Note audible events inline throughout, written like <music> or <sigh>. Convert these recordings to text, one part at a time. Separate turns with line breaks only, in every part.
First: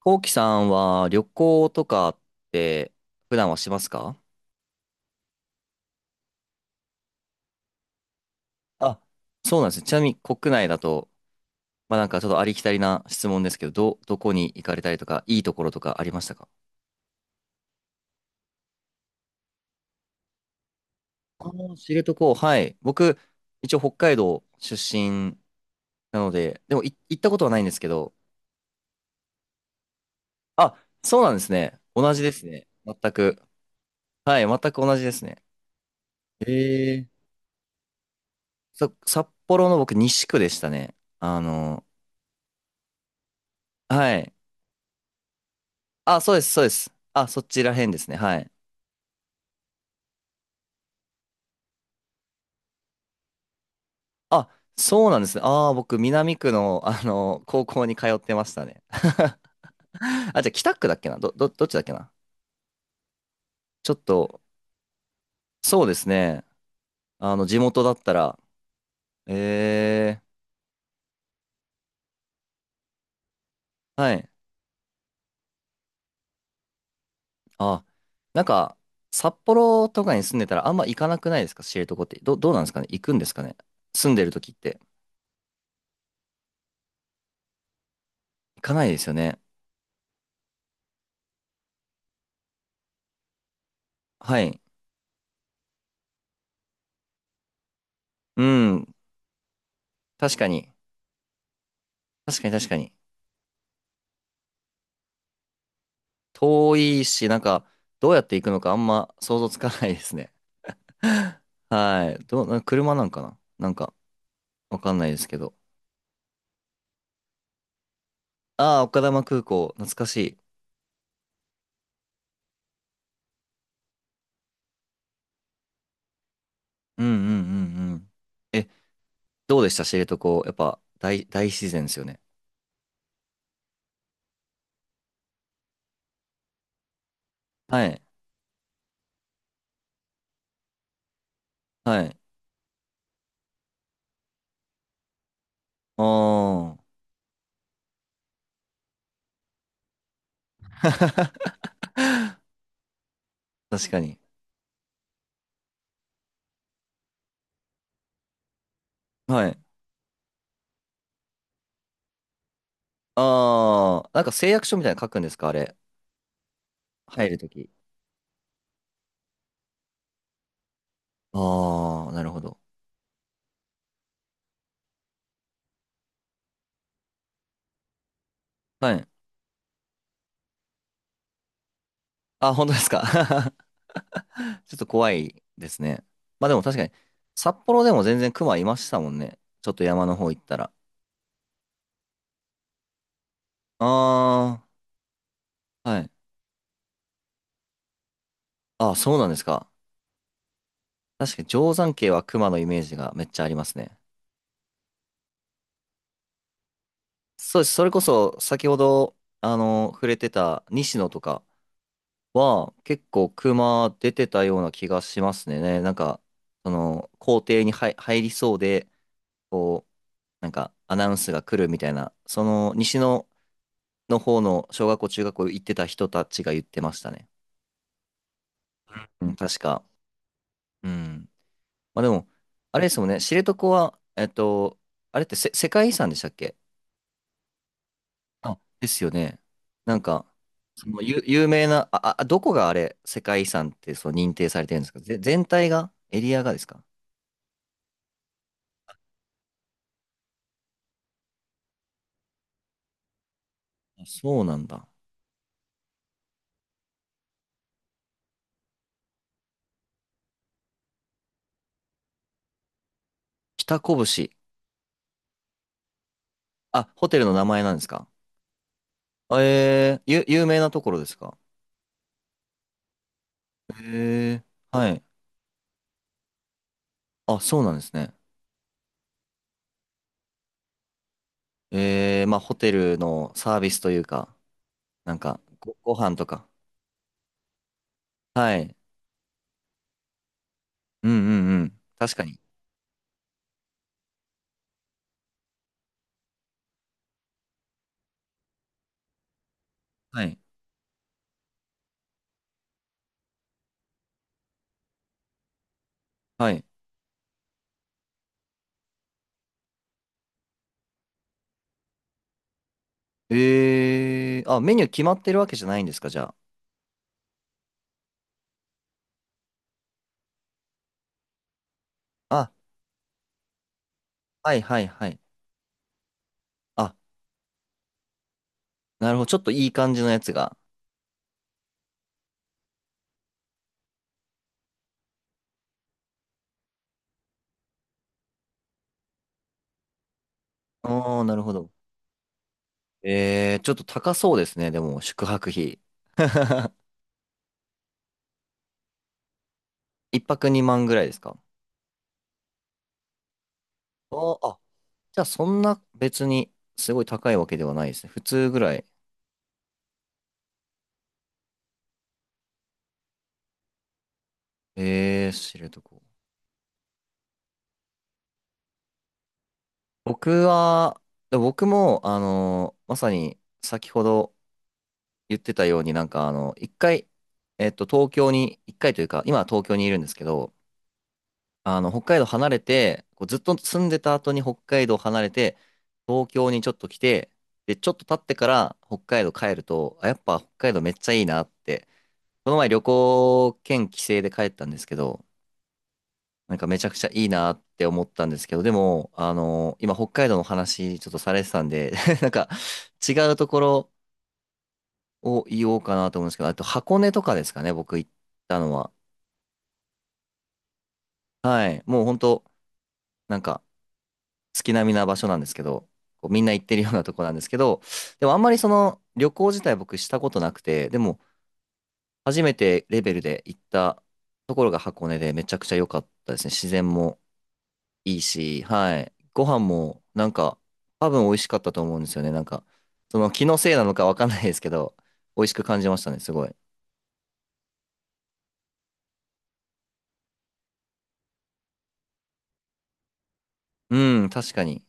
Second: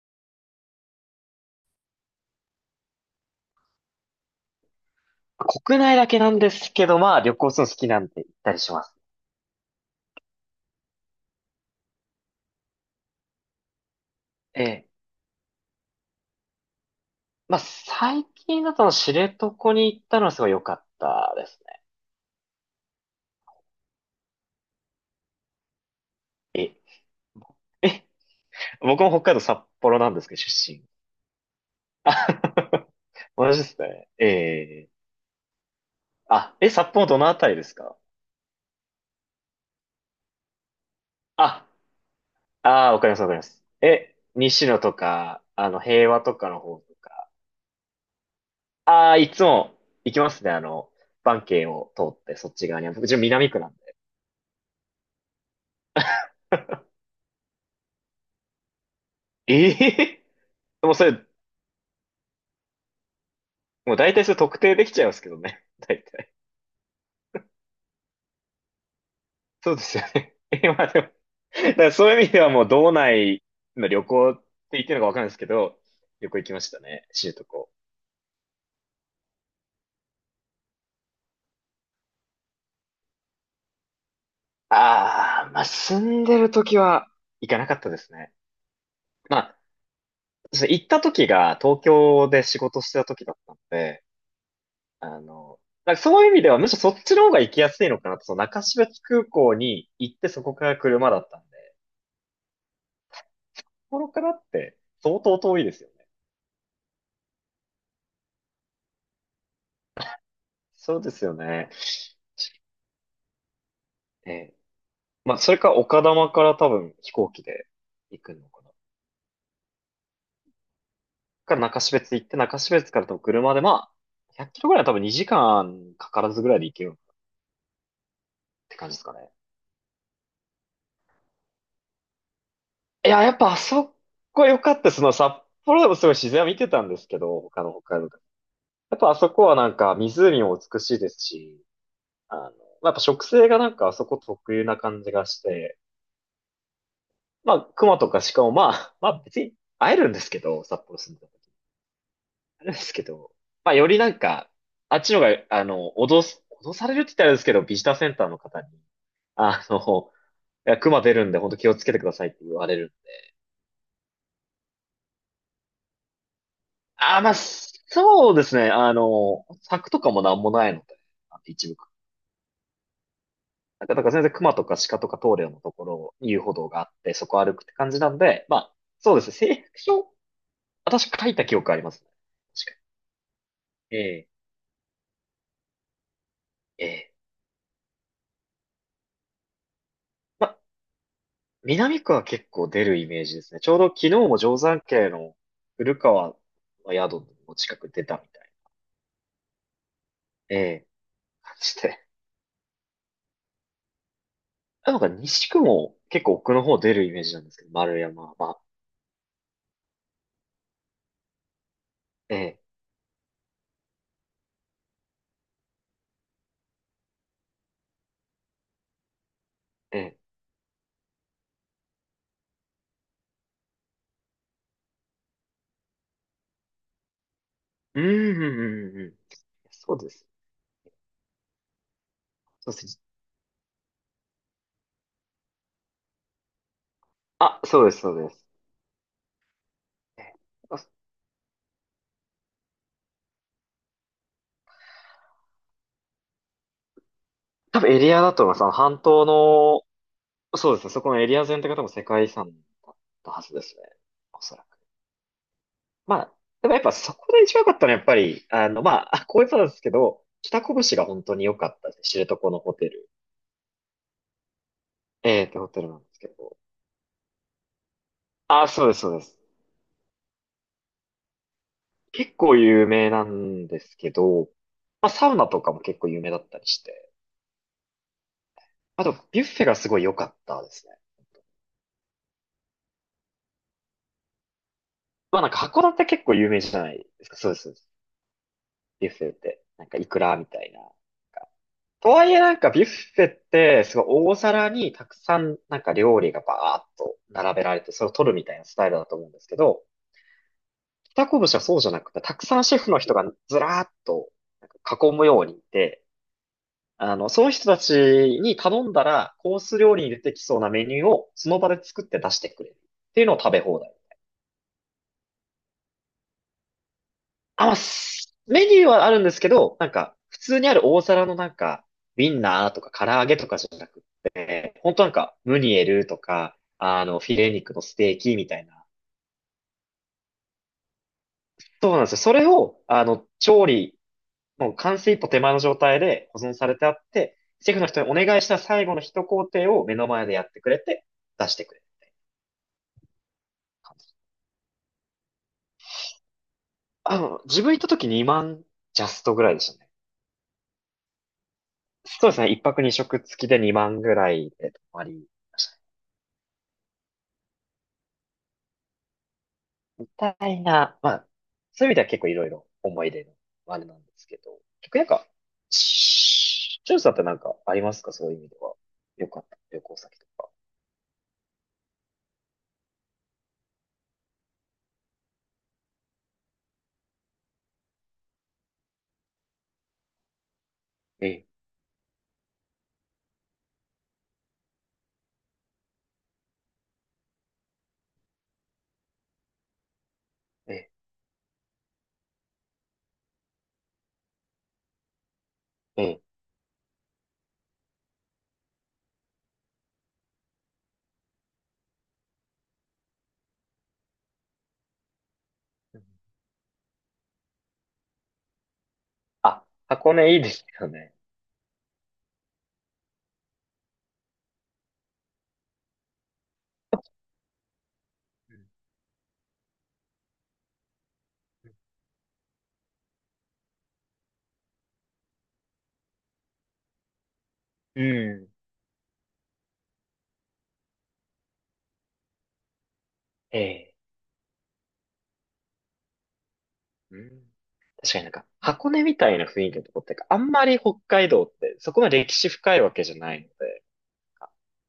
こうきさんは旅行とかって普段はしますか？
国内だけなんですけど、まあ旅行するの好きなんで行ったりします。
あ、そうなんですね。ちなみに国内だと、ちょっとありきたりな質問ですけど、どこに行
え
かれ
え。
たりとか、いいところとかありましたか？
まあ最近だと知床に行ったのはすごい良かったで
ああ
す
ー、
ね。
知床、はい。僕、一応北海道出身なので、でも行ったことはないんですけ
え、え、
ど、
僕も北海道札幌なんですけど、出
あ、
身。
そうなんですね。
あ
同じですね、
<laughs>
全く。
同じですね。え
はい、全く
え。
同じですね。
あ、札
え
幌
ー。
どのあたりですか？
札幌の僕西区でしたね。
あ、ああ、わかります、わかります。
はい。
西野とか、平
あ、
和
そ
と
うで
か
す、
の
そうで
方
す。
と
あ、
か。
そちら辺ですね。はい。
ああ、いつも行きますね、バンを通ってそっち側には。僕、自分南区なんで。
あ、そうなんですね。ああ、僕、南区の、
<laughs>
高校に通ってましたね。<laughs>
ええで
あ、じゃあ、北区
も
だ
う
っ
そ
けな、
れ、
どっちだっけな。ちょ
も
っ
う大体それ
と、
特定できちゃいますけどね。
そう
<laughs>
で
大
す
体。
ね。あの、地元だったら、
そうですよ
え
ね。<laughs> 今でもだからそういう意味ではもう道内の
ー、
旅
はい。
行って言ってるのかわかんないですけど、旅行行きましたね。知床。
あ、なんか、札幌とかに住んでたらあんま行かなくないですか、知床って。どうなんですかね、行くんですかね、住んでる時って。
ああ、まあ、住んでる時は行かなかったですね。
行かないですよ
ま
ね。
あ、そう行った時が東京で仕事してた時だったので、
はい。
あの、だからそういう意味ではむしろそっちの方が行きやすいのかなと、その
う
中標
ん、
津空港に行って
確
そ
か
こか
に。
ら車だったんで、
確かに、確かに。
そこからって相当遠いですよね。
遠いし、なんか、どうやって行くのかあんま想像つかないですね。
そうですよ
<laughs>
ね。
はい。な、車なんかな、なんか、
えー
わかんないです
ま
け
あ、そ
ど。
れか丘珠から多分飛行機で行くのかな。
ああ、丘珠空港、懐かしい。
中標津行って、中標津から多分車で、まあ、100キロぐらいは多分2時間かからずぐらいで行ける
うんう
っ
んうんうん。え、
て感じですかね。
どうでした、知床。やっぱ、大自然ですよね。
いや、やっぱあそこ良かったです。その札幌でもすごい自然は見てたんですけど、他の
は
北海
い。
道で。やっぱあそこはなんか湖も美しいですし、
はい。
まあやっぱ植生がなんかあそこ特有な感じがして、
ああ。
まあ熊とか鹿もまあ別に会えるんですけど、札幌住んであれですけど、
<laughs>
まあ、よ
確
り
か
な
に。
んか、あっちのが、脅されるって言ったらあれですけど、ビジターセンターの方に、
はい。
あの、いや、熊出るんで、本当気をつけてくださいって言われるんで。
ああ、なんか誓約書みたいなの書くんですか、あれ。
ああ、
入
まあ、
るとき。
そうですね。柵とかもなんもないので、あの一部区。
ああ、なるほど。
だから全然熊とか鹿とか通るようなところ、遊歩道があって、そこ歩くって感じなんで、まあ、
はい。
そうですね。誓約書、私書いた記憶ありますね。
あ、本当
確
で
か
すか。<laughs>
に。ええ、
ちょっと怖いですね。まあでも確か
え
に、
え。
札幌でも全然熊いましたもんね。ちょっと山の方行っ
ま
た
あ
ら。
南区は結構出るイメージですね。ちょうど昨日も定
あ
山渓の
あ、
古
はい。
川の宿の近く出たみたい
ああ、そうなんですか。
な、ええ、
確かに
感
定
じ
山
で。
渓は熊のイメージがめっちゃありますね。
なんか西区も結構奥の方出るイメージなんです
そうで
けど、
す。それ
丸
こ
山、
そ
は
先ほど、触れてた西野とか
ええ、
は結構熊出てたような気がしますね。ね、なんか、その、校庭に入りそうで、こう、
ええ。
なんかアナウンスが来るみたいな、その西野の方の小学校、中学校行ってた人たちが言ってましたね。
うん、うん、うん、うん。
うん、確か。
そうです。
うん。まあでも、
そう
あれ
で
です
す。
もんね、知床は、あれってせ世界遺産でしたっけ？
あ、そうです、そうです。
あ、ですよね。なん
え
か、
え、あ、
その有名な、どこがあれ、世界遺産ってそう認定されてるんですか、全体がエリアがですか？
多分エリアだと思います。あの半島の、そうですね、そこのエリア全体が多分世界遺産だったはずですね。
あ、そ
お
うな
そら
ん
く。
だ。
まあ、でもやっぱそこで一番良かったのはやっぱり、まあ、あ、こういうことなんですけど、北拳が本当に良かったですね。知床のホテル。
北拳。
ホテルなんですけど。
あ、ホテルの名前なんですか？
あ、そうです、そうです。
えー、有名なところですか？
結構有名なんですけ
えー、
ど、
はい。
まあ、サウナとかも結構有名だったりして。
あ、そうなんですね。
あと、ビュッフェがすごい良かったですね。
えー、まあ、ホテルのサービスというか、なん
ま
か、
あなんか函
ご
館
飯
結
と
構
か。
有名じゃないですか。そうです、そうです。
はい。
ビュッフェって。なんかイクラみたいな。
うんうんうん、
と
確か
はいえ
に。
なんかビュッフェってすごい大皿にたくさんなんか料理がバーッと並べられてそれを取るみたいなスタイルだと思うんですけど、
はい。
北こぶしはそうじゃなくてたくさんシェフの人がずらーっとなんか囲むようにいて、
はい。
その人たちに頼んだらコース料理に出てきそうなメニューをその場で作って出してくれるっていうのを食べ放題。
えー、あ、メニュー決まってるわけじゃないんですか、じゃ
あ、メニューはあるんですけど、なんか、普通にある大皿のなんか、ウィ
あ。
ン
あ、
ナーとか唐揚げとかじゃなく
はい
て、
はい
本当
は
なん
い。
か、ムニエルとか、
あ、
フィレ肉のステーキみたいな。
なるほど。ちょっといい感じのやつが。
そうなんですよ。それを、もう完成一歩手前の状態で保存されてあって、シェフの人にお願いした最後の一工程を目の前でやってくれて、
あー、なる
出
ほ
して
ど。
くれる
えー、ちょっと
感
高
じ。
そうですね、でも、宿泊費。<laughs>
自分行った時2万ジャストぐらいでしたね。
一泊2万ぐらいですか？
そうですね。一泊二食付きで2万ぐら
あ
い
あ、
で泊ま
じゃあ
り。
そんな別にすごい高いわけではないですね。普通ぐらい。
たいな、まあ、そういう意味では結構いろいろ思い出のあれなんですけど、結構なんか、
えー、知床。
しジュンさってなんかありますか？そういう意味では。よかった。旅行先と
僕
か。
は、で僕も、まさに先ほど言ってたように、なんか、あの、一回、東京に、一回というか、今は東京にいるんですけど、
ええ、
あの、北海道離れて、こうずっと住んでた後に北海道離れて、東京にちょっと来て、で、ちょっと経ってから北海道帰ると、あ、やっぱ北海
え
道め
え、
っちゃいいなって、この前旅行兼帰省で帰ったんですけど、
ええ。
なんかめちゃくちゃいいなって思ったんですけど、でも、あの、今北海道の話ちょっとされてたんで、<laughs> なんか違うところを言おうか
うん、
なと思うんですけど、あと箱根とかですかね、僕行ったのは。
あ、箱根いいですよね。
はい。もう本当なんか月並みな場所なんですけど、こうみんな行ってるようなとこなんですけど、でもあんま
う
り
ん。
その旅行自体僕したことなくて、でも初めてレベルで行ったところが箱根でめちゃくちゃ良かったですね。自然も
う
いい
ん、
し、はい。ご飯も、なんか、多分美味しかったと思うんですよね。なんか、その気の
え
せいな
え。
のかわかんないですけど、美味しく感じましたね、すごい。
うん。確かになんか、箱根みたいな雰囲気のとこってか、あんまり北海道ってそこまで歴史深いわけじゃないので、
うん、確かに。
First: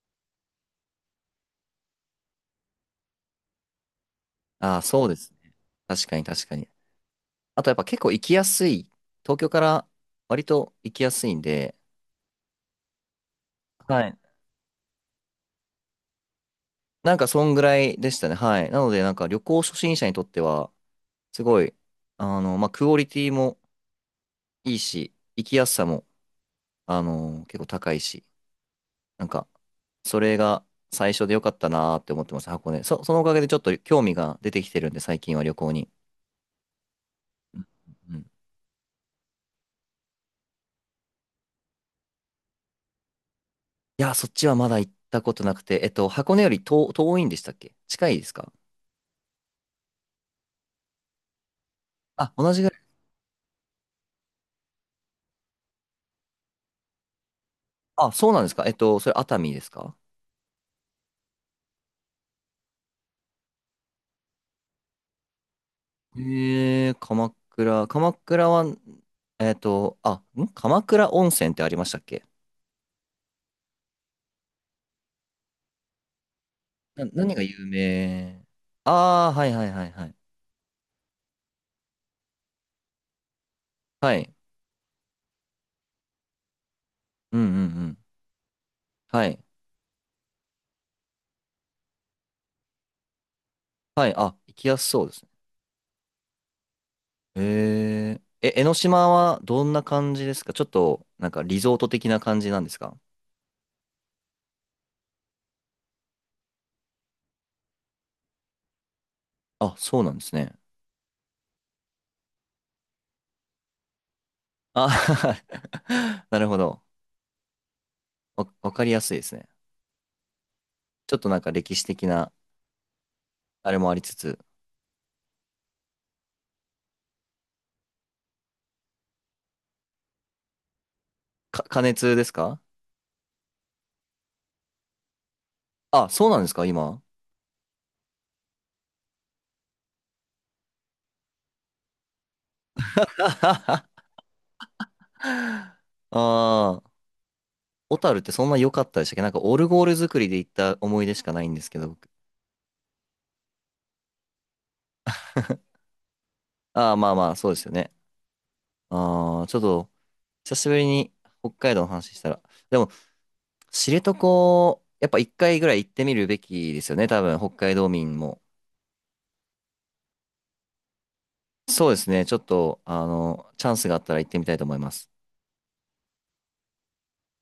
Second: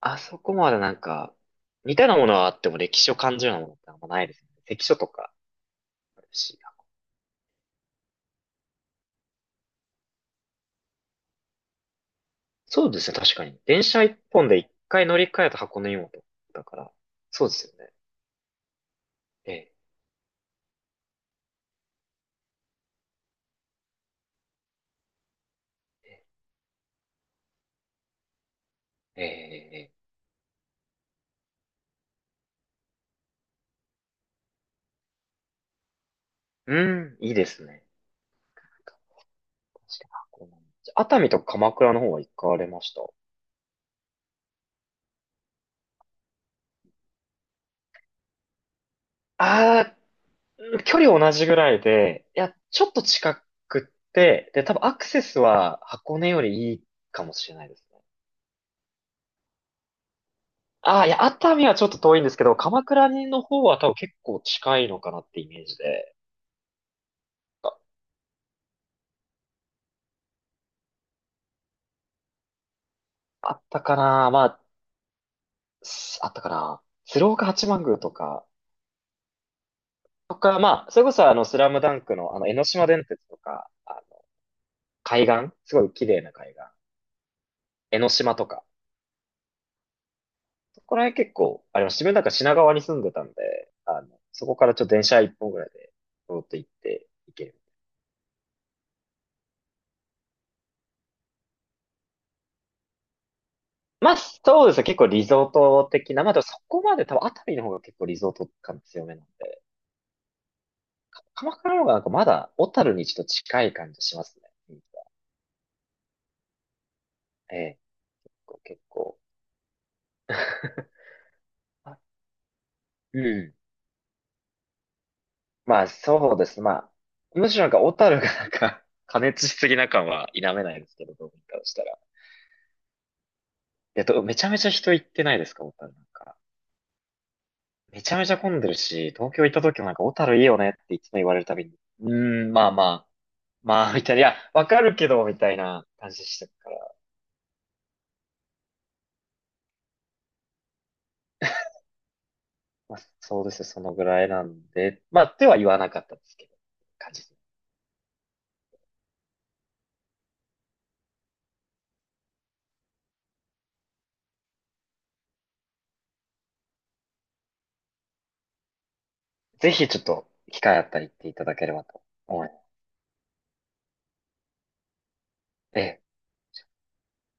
ああそこまでなんか、似たようなものはあっても歴史を感じるようなものってあんまないですね。
ああ、
関所
そ
と
うで
か
すね。確か
あ
に、
る
確か
し。
に。あと、やっぱ結構行きやすい。東京から割と行きやすいんで、
そうですね、確かに。電
は
車一
い。
本で一回乗り換えた箱根湯本だから、
なんか、そ
そうで
んぐ
すよ
ら
ね。
いでしたね。はい。なので、なんか、旅行
え
初心者にとっては、すごい、クオリティもいいし、行きやすさも、あの、結構高いし。
え、え
なんか、
え、ええ、
それが最初でよかったなーって思ってます、箱根。そのおかげでちょっと興味が出てきてるんで、最近は旅行に。
うん、いいで
う
す
ん
ね。
うん。
なんか確かに箱根、熱海とか鎌倉の方は行かれました？
いや、そっちはまだ行ったことなくて、えっと、箱根より遠いんでしたっけ、近いですか？
ああ、距離同じぐらいで、
あ、
いや、
同じぐらい。
ちょっと近くって、で、多分アクセスは箱根よりいいかもしれないですね。
あ、そうなんですか。えっと、それ熱海ですか？
ああ、いや、熱海はちょっと遠いんですけど、鎌倉の方は多分結構近いのかなってイメージで、
えー、鎌倉。鎌倉は、えっと、あ、ん鎌倉温泉ってありましたっけ？
あったかな。まあ、あったかな。鶴
何が
岡八
有
幡宮とか、
名。ああー、はいはいはいはい。
まあ、それこそスラムダンクの江ノ島電鉄とか、あの
はい。
海岸すごい綺麗な海岸。
うんうんう
江
ん。
ノ島とか。
はい。
そこら辺結構、あれ、自分なんか品川に住んでたんで、
はい。あ、
そ
行
こか
き
ら
や
ちょっ
す
と電
そうで
車
すね。
一本ぐらいで、通って行って行ける。
えー、え、江ノ島はどんな感じですか、ちょっと、なんかリゾート的な感じなんですか？
まあ、そうですね。結構リゾート的な。まあ、でもそこまで多分熱海の方が結構リゾート感強めなんで、
あ、そうなんですね。
鎌倉の方がなんかまだ小樽にちょっと近い感じしますね。うん、
あ、<laughs> なるほど。
ええ、
わ
結
かりやすい
構。
ですね。
結構
ちょっとなんか歴史的
<laughs>
な
うん、
あれもありつつ、
まあ、そうです。まあ、むしろなんか、小樽がなんか <laughs> 加熱しすぎな感は否めないですけど、どうにかした
加
ら。
熱ですか？
めちゃめちゃ人行ってないですか？小樽なん
あ、そう
か。
なんですか、今。
めちゃめちゃ混んでるし、東京行った時もなんか、小樽いいよねっていつも言われるたびに、うーん、まあまあ、
<laughs> あ
まあ、みたいな、いや、わかるけど、みたいな感じでしたか
あ、
ら。
小樽ってそんな良かったでしたっけ、なんかオルゴール作りで行った思い出しかないんですけど、僕。
まあ、そうですよそのぐらいなんで、まあ、では言わなかったですけど、
ああ、ま
感
あ
じで
ま
す。
あ、そうですよね。ああ、ちょっと、久しぶりに北海道の話したら、でも、知床、やっぱ一回ぐらい行ってみるべきですよね、多分、北海道民も。
ぜひちょっと、機会あったり行っていただければ
そうで
と
すね。ちょ
思
っ
います。
と、あの、チャンスがあったら行ってみたいと思います。
ええ